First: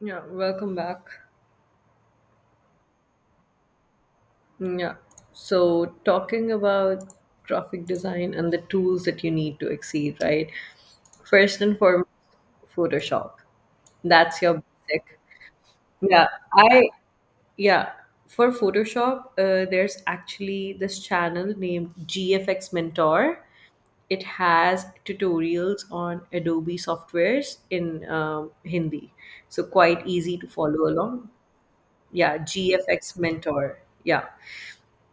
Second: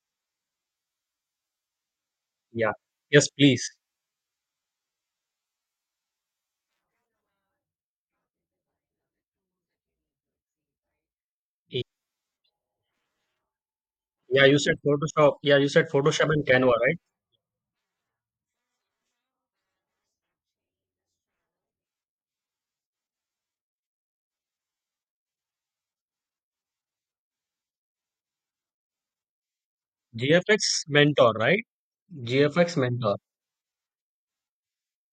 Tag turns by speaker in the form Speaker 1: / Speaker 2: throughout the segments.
Speaker 1: Yeah, welcome back.
Speaker 2: Yeah. Yes, please.
Speaker 1: Yeah. So, talking about graphic design and the tools that you need to exceed, right? First and
Speaker 2: Y-
Speaker 1: foremost, Photoshop. That's
Speaker 2: Yeah, you
Speaker 1: your
Speaker 2: said
Speaker 1: basic.
Speaker 2: Photoshop. Yeah, you said
Speaker 1: Yeah,
Speaker 2: Photoshop and Canva,
Speaker 1: I
Speaker 2: right?
Speaker 1: yeah, for Photoshop, there's actually this channel named GFX Mentor. It has tutorials on Adobe softwares in Hindi. So quite easy to
Speaker 2: GFX
Speaker 1: follow along.
Speaker 2: Mentor, right?
Speaker 1: Yeah,
Speaker 2: GFX Mentor.
Speaker 1: GFX Mentor. Yeah.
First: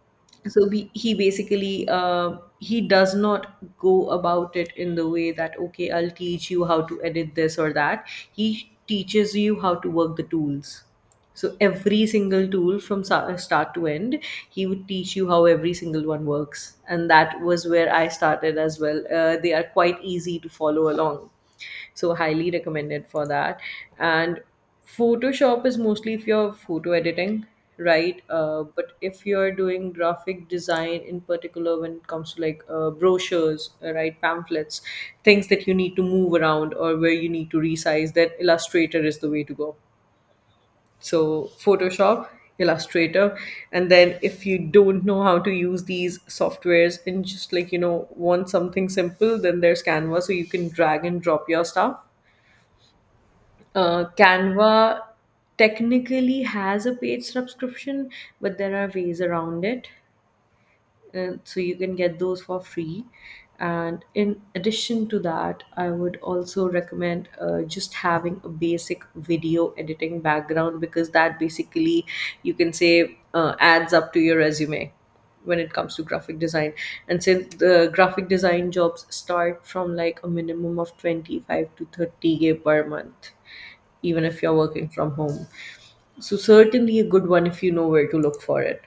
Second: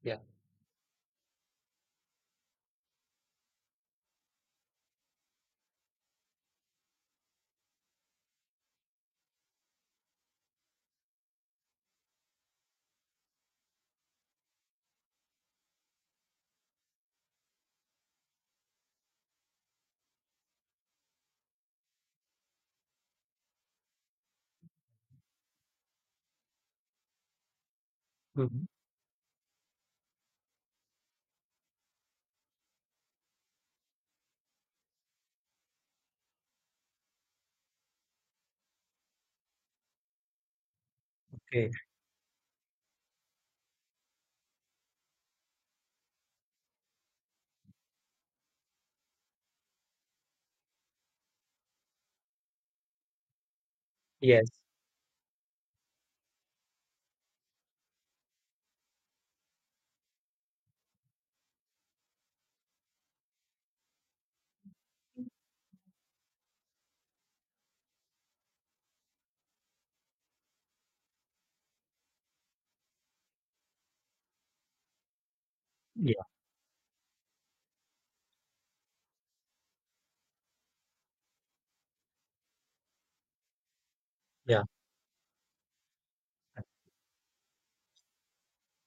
Speaker 2: Yeah.
Speaker 1: So he basically, he does not go about it in the way that, okay, I'll teach you how to edit this or that. He teaches you how to work the tools. So every single tool from start to end, he would teach you how every single one works, and that was where I started as well. They are quite easy to follow along, so highly recommended for that. And Photoshop is mostly if you're photo editing, right?
Speaker 2: Mhm.
Speaker 1: But if you're doing graphic design in particular, when it comes to, like, brochures, right, pamphlets, things that you need to move around or where you need to resize, then Illustrator is the way to go. So
Speaker 2: Okay.
Speaker 1: Photoshop, Illustrator, and then if you don't know how to use these softwares and just, like, you know, want something simple, then there's Canva, so you can drag and drop your stuff.
Speaker 2: Yes.
Speaker 1: Canva technically has a paid subscription, but there are ways around it. So you can get those for free. And in addition to that, I would also recommend, just having a basic video editing background, because that basically, you can say, adds up to your resume when it comes to
Speaker 2: Yeah.
Speaker 1: graphic design. And since the graphic design jobs start from, like, a minimum of 25 to 30K per month, even if you're
Speaker 2: Yeah.
Speaker 1: working from home, so certainly a good one if you know where to look for it.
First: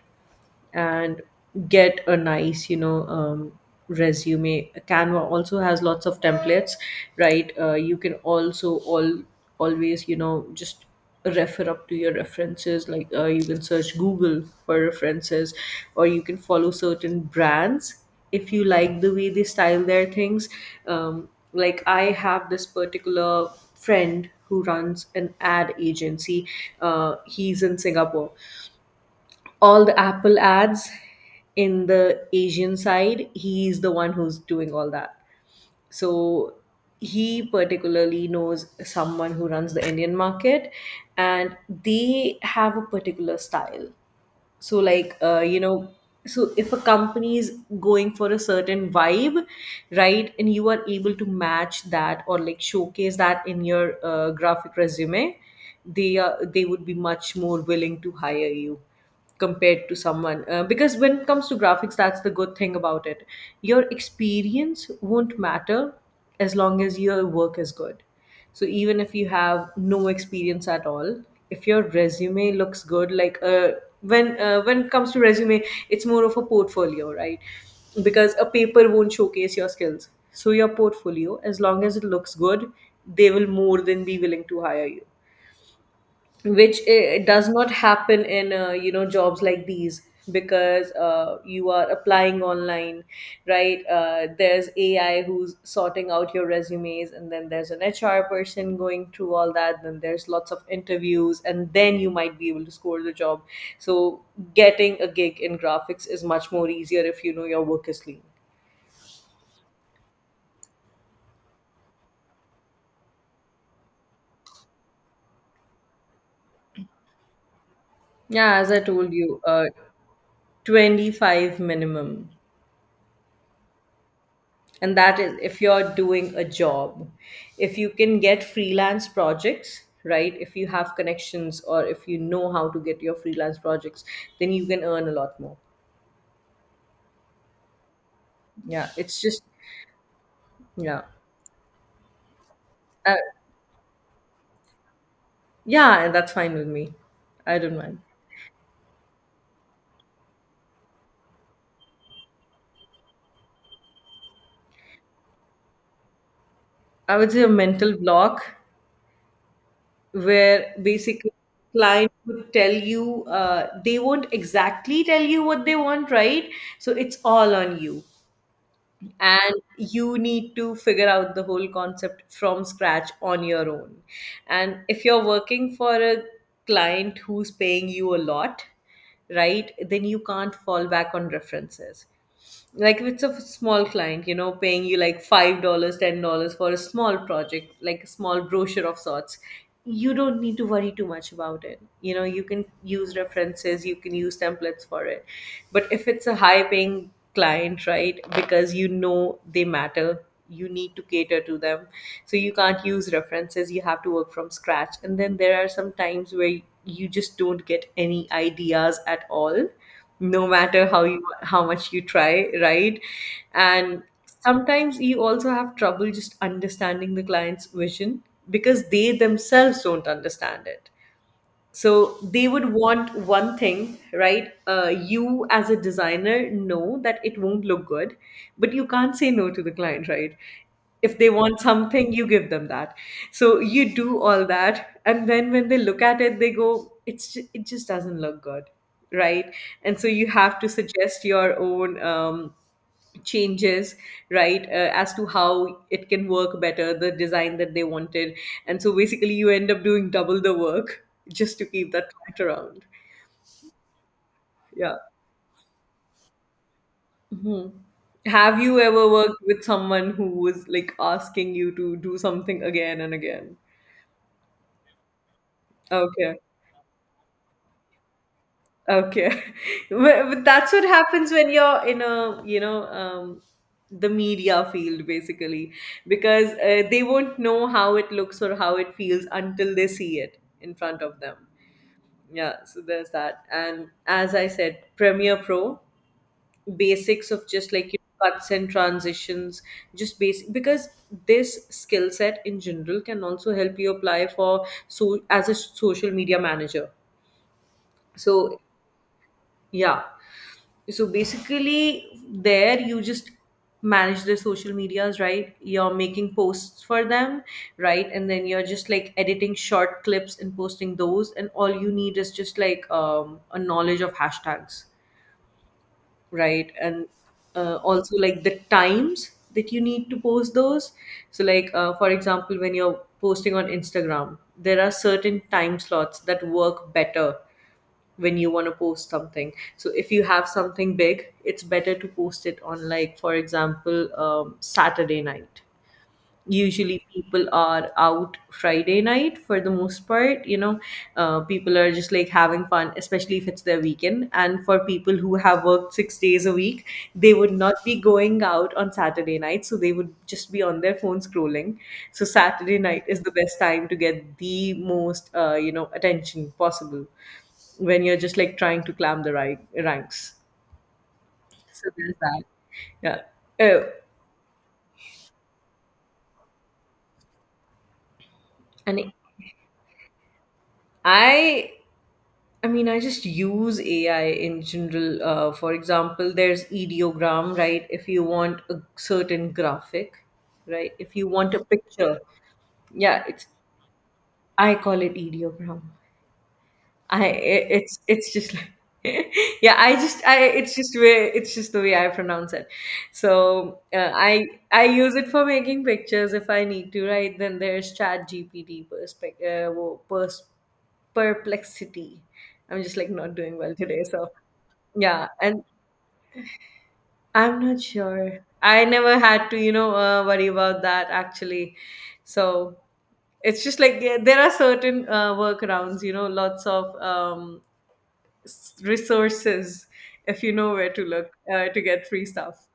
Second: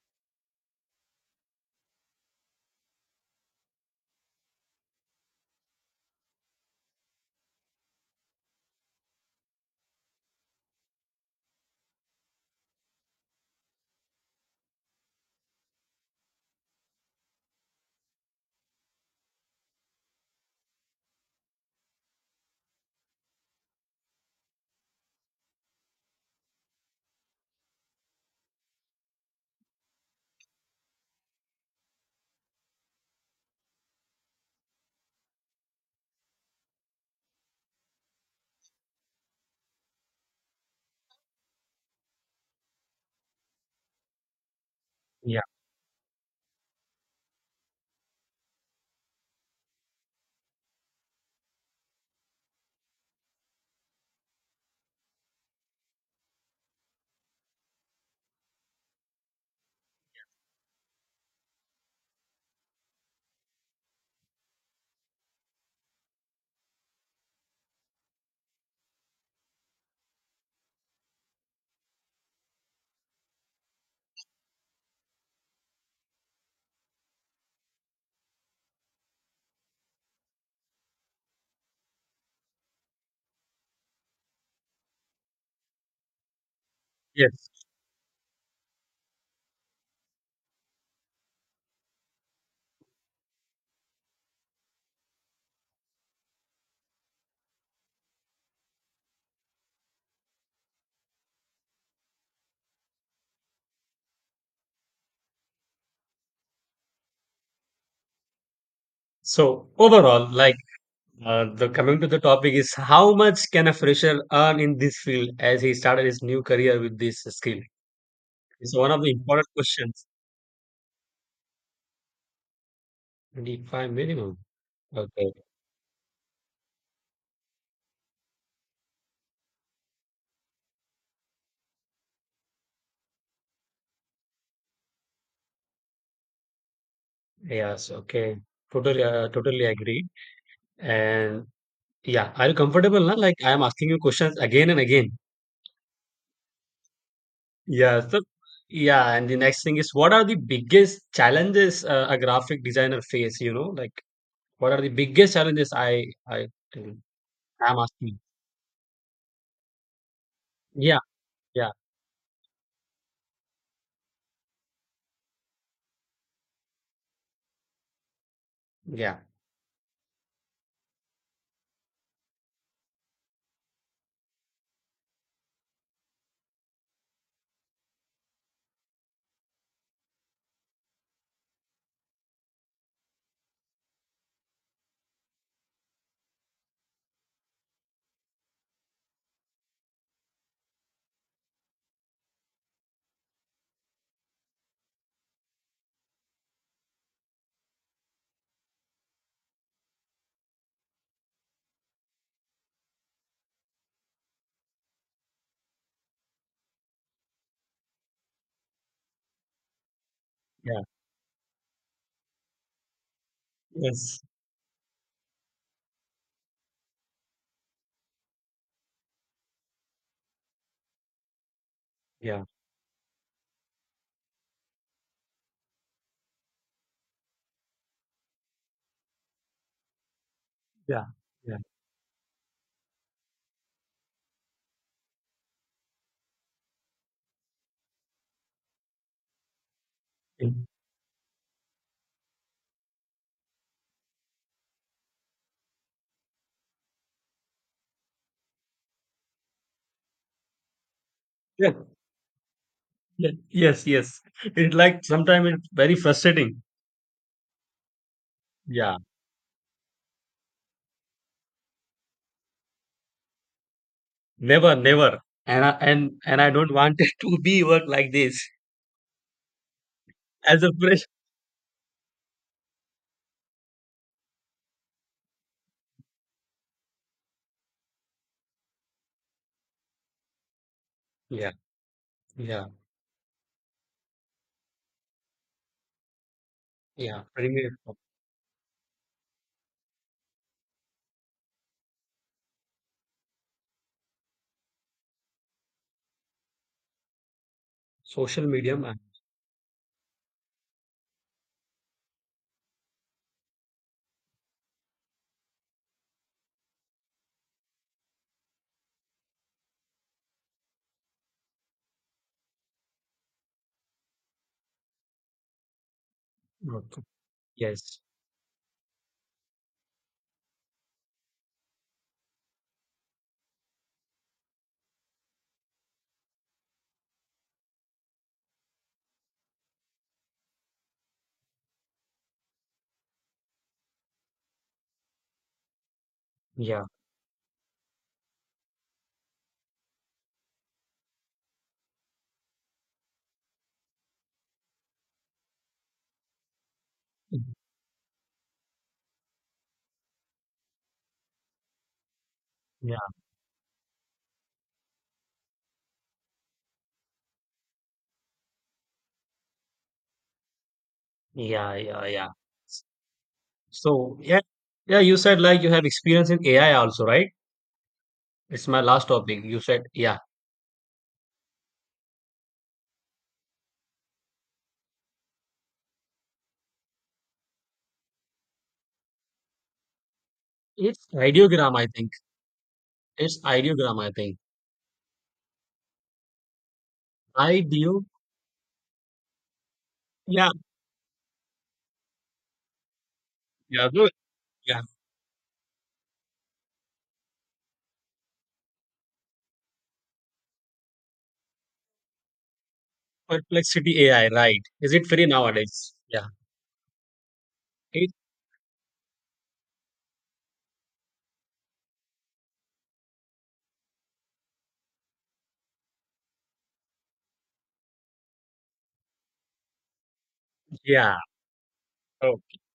Speaker 1: And get a nice, resume. Canva also has lots of templates, right? You can also all always, you know, just refer up to your references, like, you can search Google for references, or you can follow certain brands if you like the way they style their things. um, like, I have this particular friend who runs an ad agency. He's in Singapore. All the Apple ads in the Asian side, he's the one who's doing all that. So he particularly knows someone who runs the Indian market, and they have a particular style. So, like,
Speaker 2: Yeah.
Speaker 1: so if a company is going for a certain vibe, right, and you are able to match that or, like, showcase that in your graphic resume, they would be much more willing to hire you, compared to someone, because when it comes to graphics, that's the good thing about it. Your experience won't matter, as long as your work is good. So even if you have no experience at all, if your resume looks good, like, when it comes to resume, it's more of a portfolio, right? Because a paper won't showcase your skills. So your portfolio, as long as it looks good, they will more than be willing to hire you, which it does
Speaker 2: Yes.
Speaker 1: not happen in jobs like these. Because you are applying online, right? There's AI who's sorting out your resumes, and then there's an HR person going through all that, then there's lots of interviews, and then you might be able to score the job. So getting a gig in graphics is much more easier if you know your work is clean.
Speaker 2: So overall, like the coming to the topic is how much can a fresher earn in this field as he started his new career with this skill?
Speaker 1: Yeah, as
Speaker 2: It's
Speaker 1: I
Speaker 2: one of
Speaker 1: told
Speaker 2: the
Speaker 1: you,
Speaker 2: important questions.
Speaker 1: 25 minimum.
Speaker 2: 25 minimum.
Speaker 1: And that
Speaker 2: Okay.
Speaker 1: is if you're doing a job. If you can get freelance projects, right, if you have connections or if you know how to get your freelance projects, then you can earn a lot more.
Speaker 2: Yes. Okay.
Speaker 1: Yeah,
Speaker 2: Totally.
Speaker 1: it's just.
Speaker 2: Totally agree.
Speaker 1: Yeah.
Speaker 2: And yeah. Are you comfortable
Speaker 1: uh,
Speaker 2: now? Like I am asking you questions again and again.
Speaker 1: yeah, and that's fine with me. I don't mind.
Speaker 2: Yeah. So yeah, and the next thing is what are the biggest challenges a graphic designer face, you know? Like what are the biggest challenges I
Speaker 1: I would say a
Speaker 2: am
Speaker 1: mental
Speaker 2: asking.
Speaker 1: block, where
Speaker 2: Yeah,
Speaker 1: basically
Speaker 2: yeah,
Speaker 1: client would tell you, they won't exactly tell you what they want, right? So it's all on you,
Speaker 2: yeah,
Speaker 1: and you need to figure out the whole concept from scratch on your own. And if you're working for a client who's paying you a lot, right, then you can't fall back on references. Like, if it's a small client, you know, paying you like $5, $10 for a small project, like a small brochure of sorts, you don't need to worry too much about it. You know, you can use references, you can use templates for it. But if it's a high paying client, right, because, you know, they matter, you need to cater to them. So you can't use references, you have to work from scratch. And then there are some times where you just don't get any ideas at all, no
Speaker 2: yeah.
Speaker 1: matter how you how much you try, right? And
Speaker 2: Yes.
Speaker 1: sometimes you also have trouble just understanding the client's vision, because they themselves don't understand it. So
Speaker 2: Yeah.
Speaker 1: they would want one thing, right? You, as a designer, know that it won't look good, but you can't say no to the client, right?
Speaker 2: Yeah.
Speaker 1: If they
Speaker 2: Yeah.
Speaker 1: want something, you give them that. So you do all that, and then when they look at it, they go, "It's it just doesn't look good, right?" And so you have
Speaker 2: Mm.
Speaker 1: to suggest your own. Changes, right? As to how it can work better, the design that they wanted. And so basically you end up doing double the work, just to
Speaker 2: Yeah,
Speaker 1: keep that client around.
Speaker 2: yeah, yes, yes. It
Speaker 1: Yeah.
Speaker 2: like sometimes it's very frustrating.
Speaker 1: Mhm. Have you
Speaker 2: Yeah.
Speaker 1: ever worked with someone who was like asking you to do something again and again?
Speaker 2: Never, never. And I, and
Speaker 1: Okay.
Speaker 2: and I don't want it to be work like this
Speaker 1: Okay. Well, but
Speaker 2: as a
Speaker 1: that's what
Speaker 2: fresh.
Speaker 1: happens when you're in a you know the media field, basically, because they won't know how it looks or how it feels until they see it in front of them.
Speaker 2: Yeah.
Speaker 1: Yeah,
Speaker 2: Yeah.
Speaker 1: so there's that. And as I said, Premiere Pro,
Speaker 2: Yeah.
Speaker 1: basics of
Speaker 2: Pretty
Speaker 1: just, like,
Speaker 2: much.
Speaker 1: cuts and transitions, just basic, because this skill set in general can also help you apply for so as a social media manager.
Speaker 2: Social
Speaker 1: So
Speaker 2: medium and
Speaker 1: yeah. So basically, there you just manage their social medias, right? You're making posts for them, right? And then you're just like editing short clips and posting those. And all you need is just like, a knowledge of hashtags, right?
Speaker 2: okay.
Speaker 1: And,
Speaker 2: Yes.
Speaker 1: also, like, the times that you need to post those. So, like, for example, when you're posting on Instagram, there are certain time slots that work better when you want to post something. So if you have something big, it's better to post it on, like, for example, Saturday night.
Speaker 2: Yeah.
Speaker 1: Usually people are out Friday night for the most part. People are just, like, having fun, especially if it's their weekend. And for people who have worked 6 days a week, they would
Speaker 2: Mhm.
Speaker 1: not be going out on Saturday night, so they would just be on their phone scrolling. So Saturday
Speaker 2: Yeah.
Speaker 1: night is the best time to get the most attention possible, when you're just like trying to climb the right ranks.
Speaker 2: Yeah.
Speaker 1: So
Speaker 2: Yeah.
Speaker 1: there's
Speaker 2: Yeah.
Speaker 1: that. Yeah. Oh.
Speaker 2: So yeah, yeah. You said like you have experience in AI also, right? It's my last
Speaker 1: and
Speaker 2: topic. You said yeah.
Speaker 1: i I mean, I just use AI in general. For example, there's ideogram, right? If you want a certain graphic, right?
Speaker 2: It's
Speaker 1: If you want a
Speaker 2: ideogram, I think.
Speaker 1: picture, yeah,
Speaker 2: It's
Speaker 1: it's,
Speaker 2: ideogram, I think.
Speaker 1: I call it ideogram. It's
Speaker 2: Ideo.
Speaker 1: it's just like, yeah, I just I
Speaker 2: Yeah.
Speaker 1: it's just the way I pronounce it. So,
Speaker 2: Yeah. Good.
Speaker 1: I
Speaker 2: Yeah.
Speaker 1: I use it for making pictures if I need to, right? Then there's Chat GPT perspective, perplexity. I'm just, like, not doing well today,
Speaker 2: Perplexity AI,
Speaker 1: so
Speaker 2: right? Is it free
Speaker 1: yeah, and
Speaker 2: nowadays? Yeah.
Speaker 1: I'm not
Speaker 2: It.
Speaker 1: sure. I never had to, worry about that actually. So it's just, like, yeah, there are certain workarounds, lots of resources, if you know where to
Speaker 2: Yeah.
Speaker 1: look, to get free
Speaker 2: Okay.
Speaker 1: stuff.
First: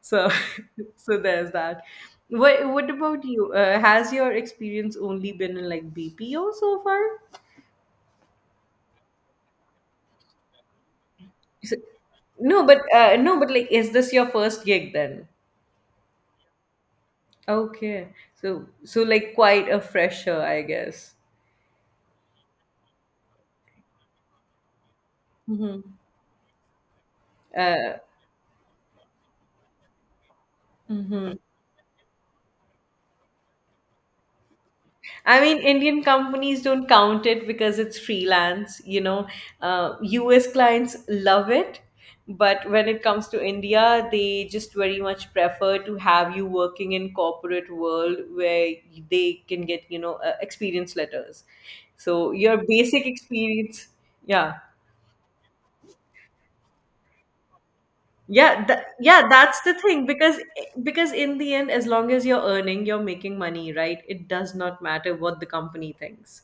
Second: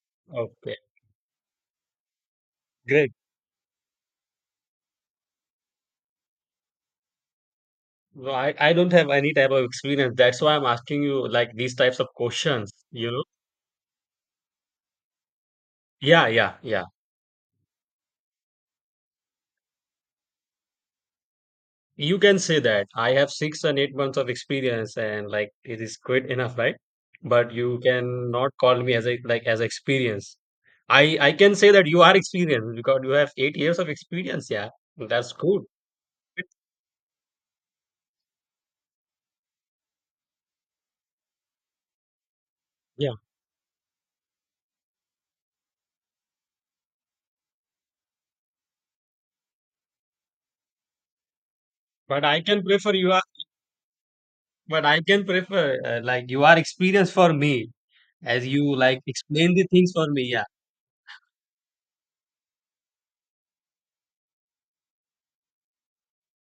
Speaker 1: So,
Speaker 2: Okay.
Speaker 1: so there's that. What
Speaker 2: Great.
Speaker 1: about you? Has your experience only been in, like, BPO so far?
Speaker 2: Well, I don't have any type of experience. That's why I'm asking you like these
Speaker 1: So-
Speaker 2: types of
Speaker 1: no,
Speaker 2: questions,
Speaker 1: but,
Speaker 2: you know?
Speaker 1: like, is this your first gig then?
Speaker 2: Yeah, yeah, yeah.
Speaker 1: Okay. So, like, quite a fresher, I guess.
Speaker 2: You can say that I have 6 and 8 months of experience, and like
Speaker 1: Hmm.
Speaker 2: it is good enough, right? But you
Speaker 1: Uh,
Speaker 2: can not call me as a like as experience. I
Speaker 1: mhm.
Speaker 2: can say that you are experienced because you have 8 years of experience. Yeah, that's
Speaker 1: I mean,
Speaker 2: good.
Speaker 1: Indian companies don't count it because it's freelance. US clients love it, but when it
Speaker 2: Yeah.
Speaker 1: comes to India, they just very much prefer to have you working in corporate world where they can get, experience letters.
Speaker 2: But
Speaker 1: So
Speaker 2: I
Speaker 1: your
Speaker 2: can prefer
Speaker 1: basic
Speaker 2: you are.
Speaker 1: experience, yeah.
Speaker 2: But I can prefer like you are experienced for me as
Speaker 1: Yeah,
Speaker 2: you like explain
Speaker 1: that's
Speaker 2: the
Speaker 1: the
Speaker 2: things
Speaker 1: thing,
Speaker 2: for me.
Speaker 1: because
Speaker 2: Yeah,
Speaker 1: in the end, as long as you're earning, you're making money, right? It does not matter what the company thinks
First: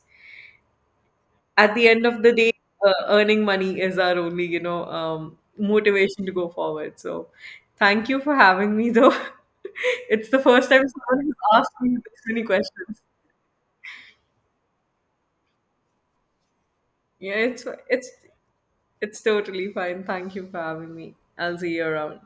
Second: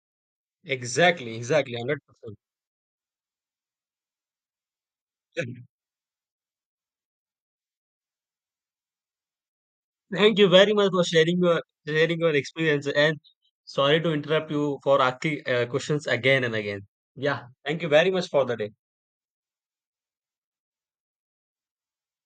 Speaker 2: exactly,
Speaker 1: at
Speaker 2: exactly,
Speaker 1: the
Speaker 2: hundred
Speaker 1: end of the day. Earning money is our only,
Speaker 2: percent.
Speaker 1: motivation to go forward. So, thank you for having me though. It's the
Speaker 2: Thank you
Speaker 1: first
Speaker 2: very
Speaker 1: time
Speaker 2: much for
Speaker 1: someone
Speaker 2: sharing
Speaker 1: has
Speaker 2: your
Speaker 1: asked me
Speaker 2: sharing
Speaker 1: this
Speaker 2: your
Speaker 1: many
Speaker 2: experience,
Speaker 1: questions.
Speaker 2: and sorry to interrupt you for asking questions again and again.
Speaker 1: Yeah,
Speaker 2: Yeah,
Speaker 1: it's
Speaker 2: thank you
Speaker 1: it's
Speaker 2: very much for the day.
Speaker 1: it's totally fine, thank you for having me, I'll see you around.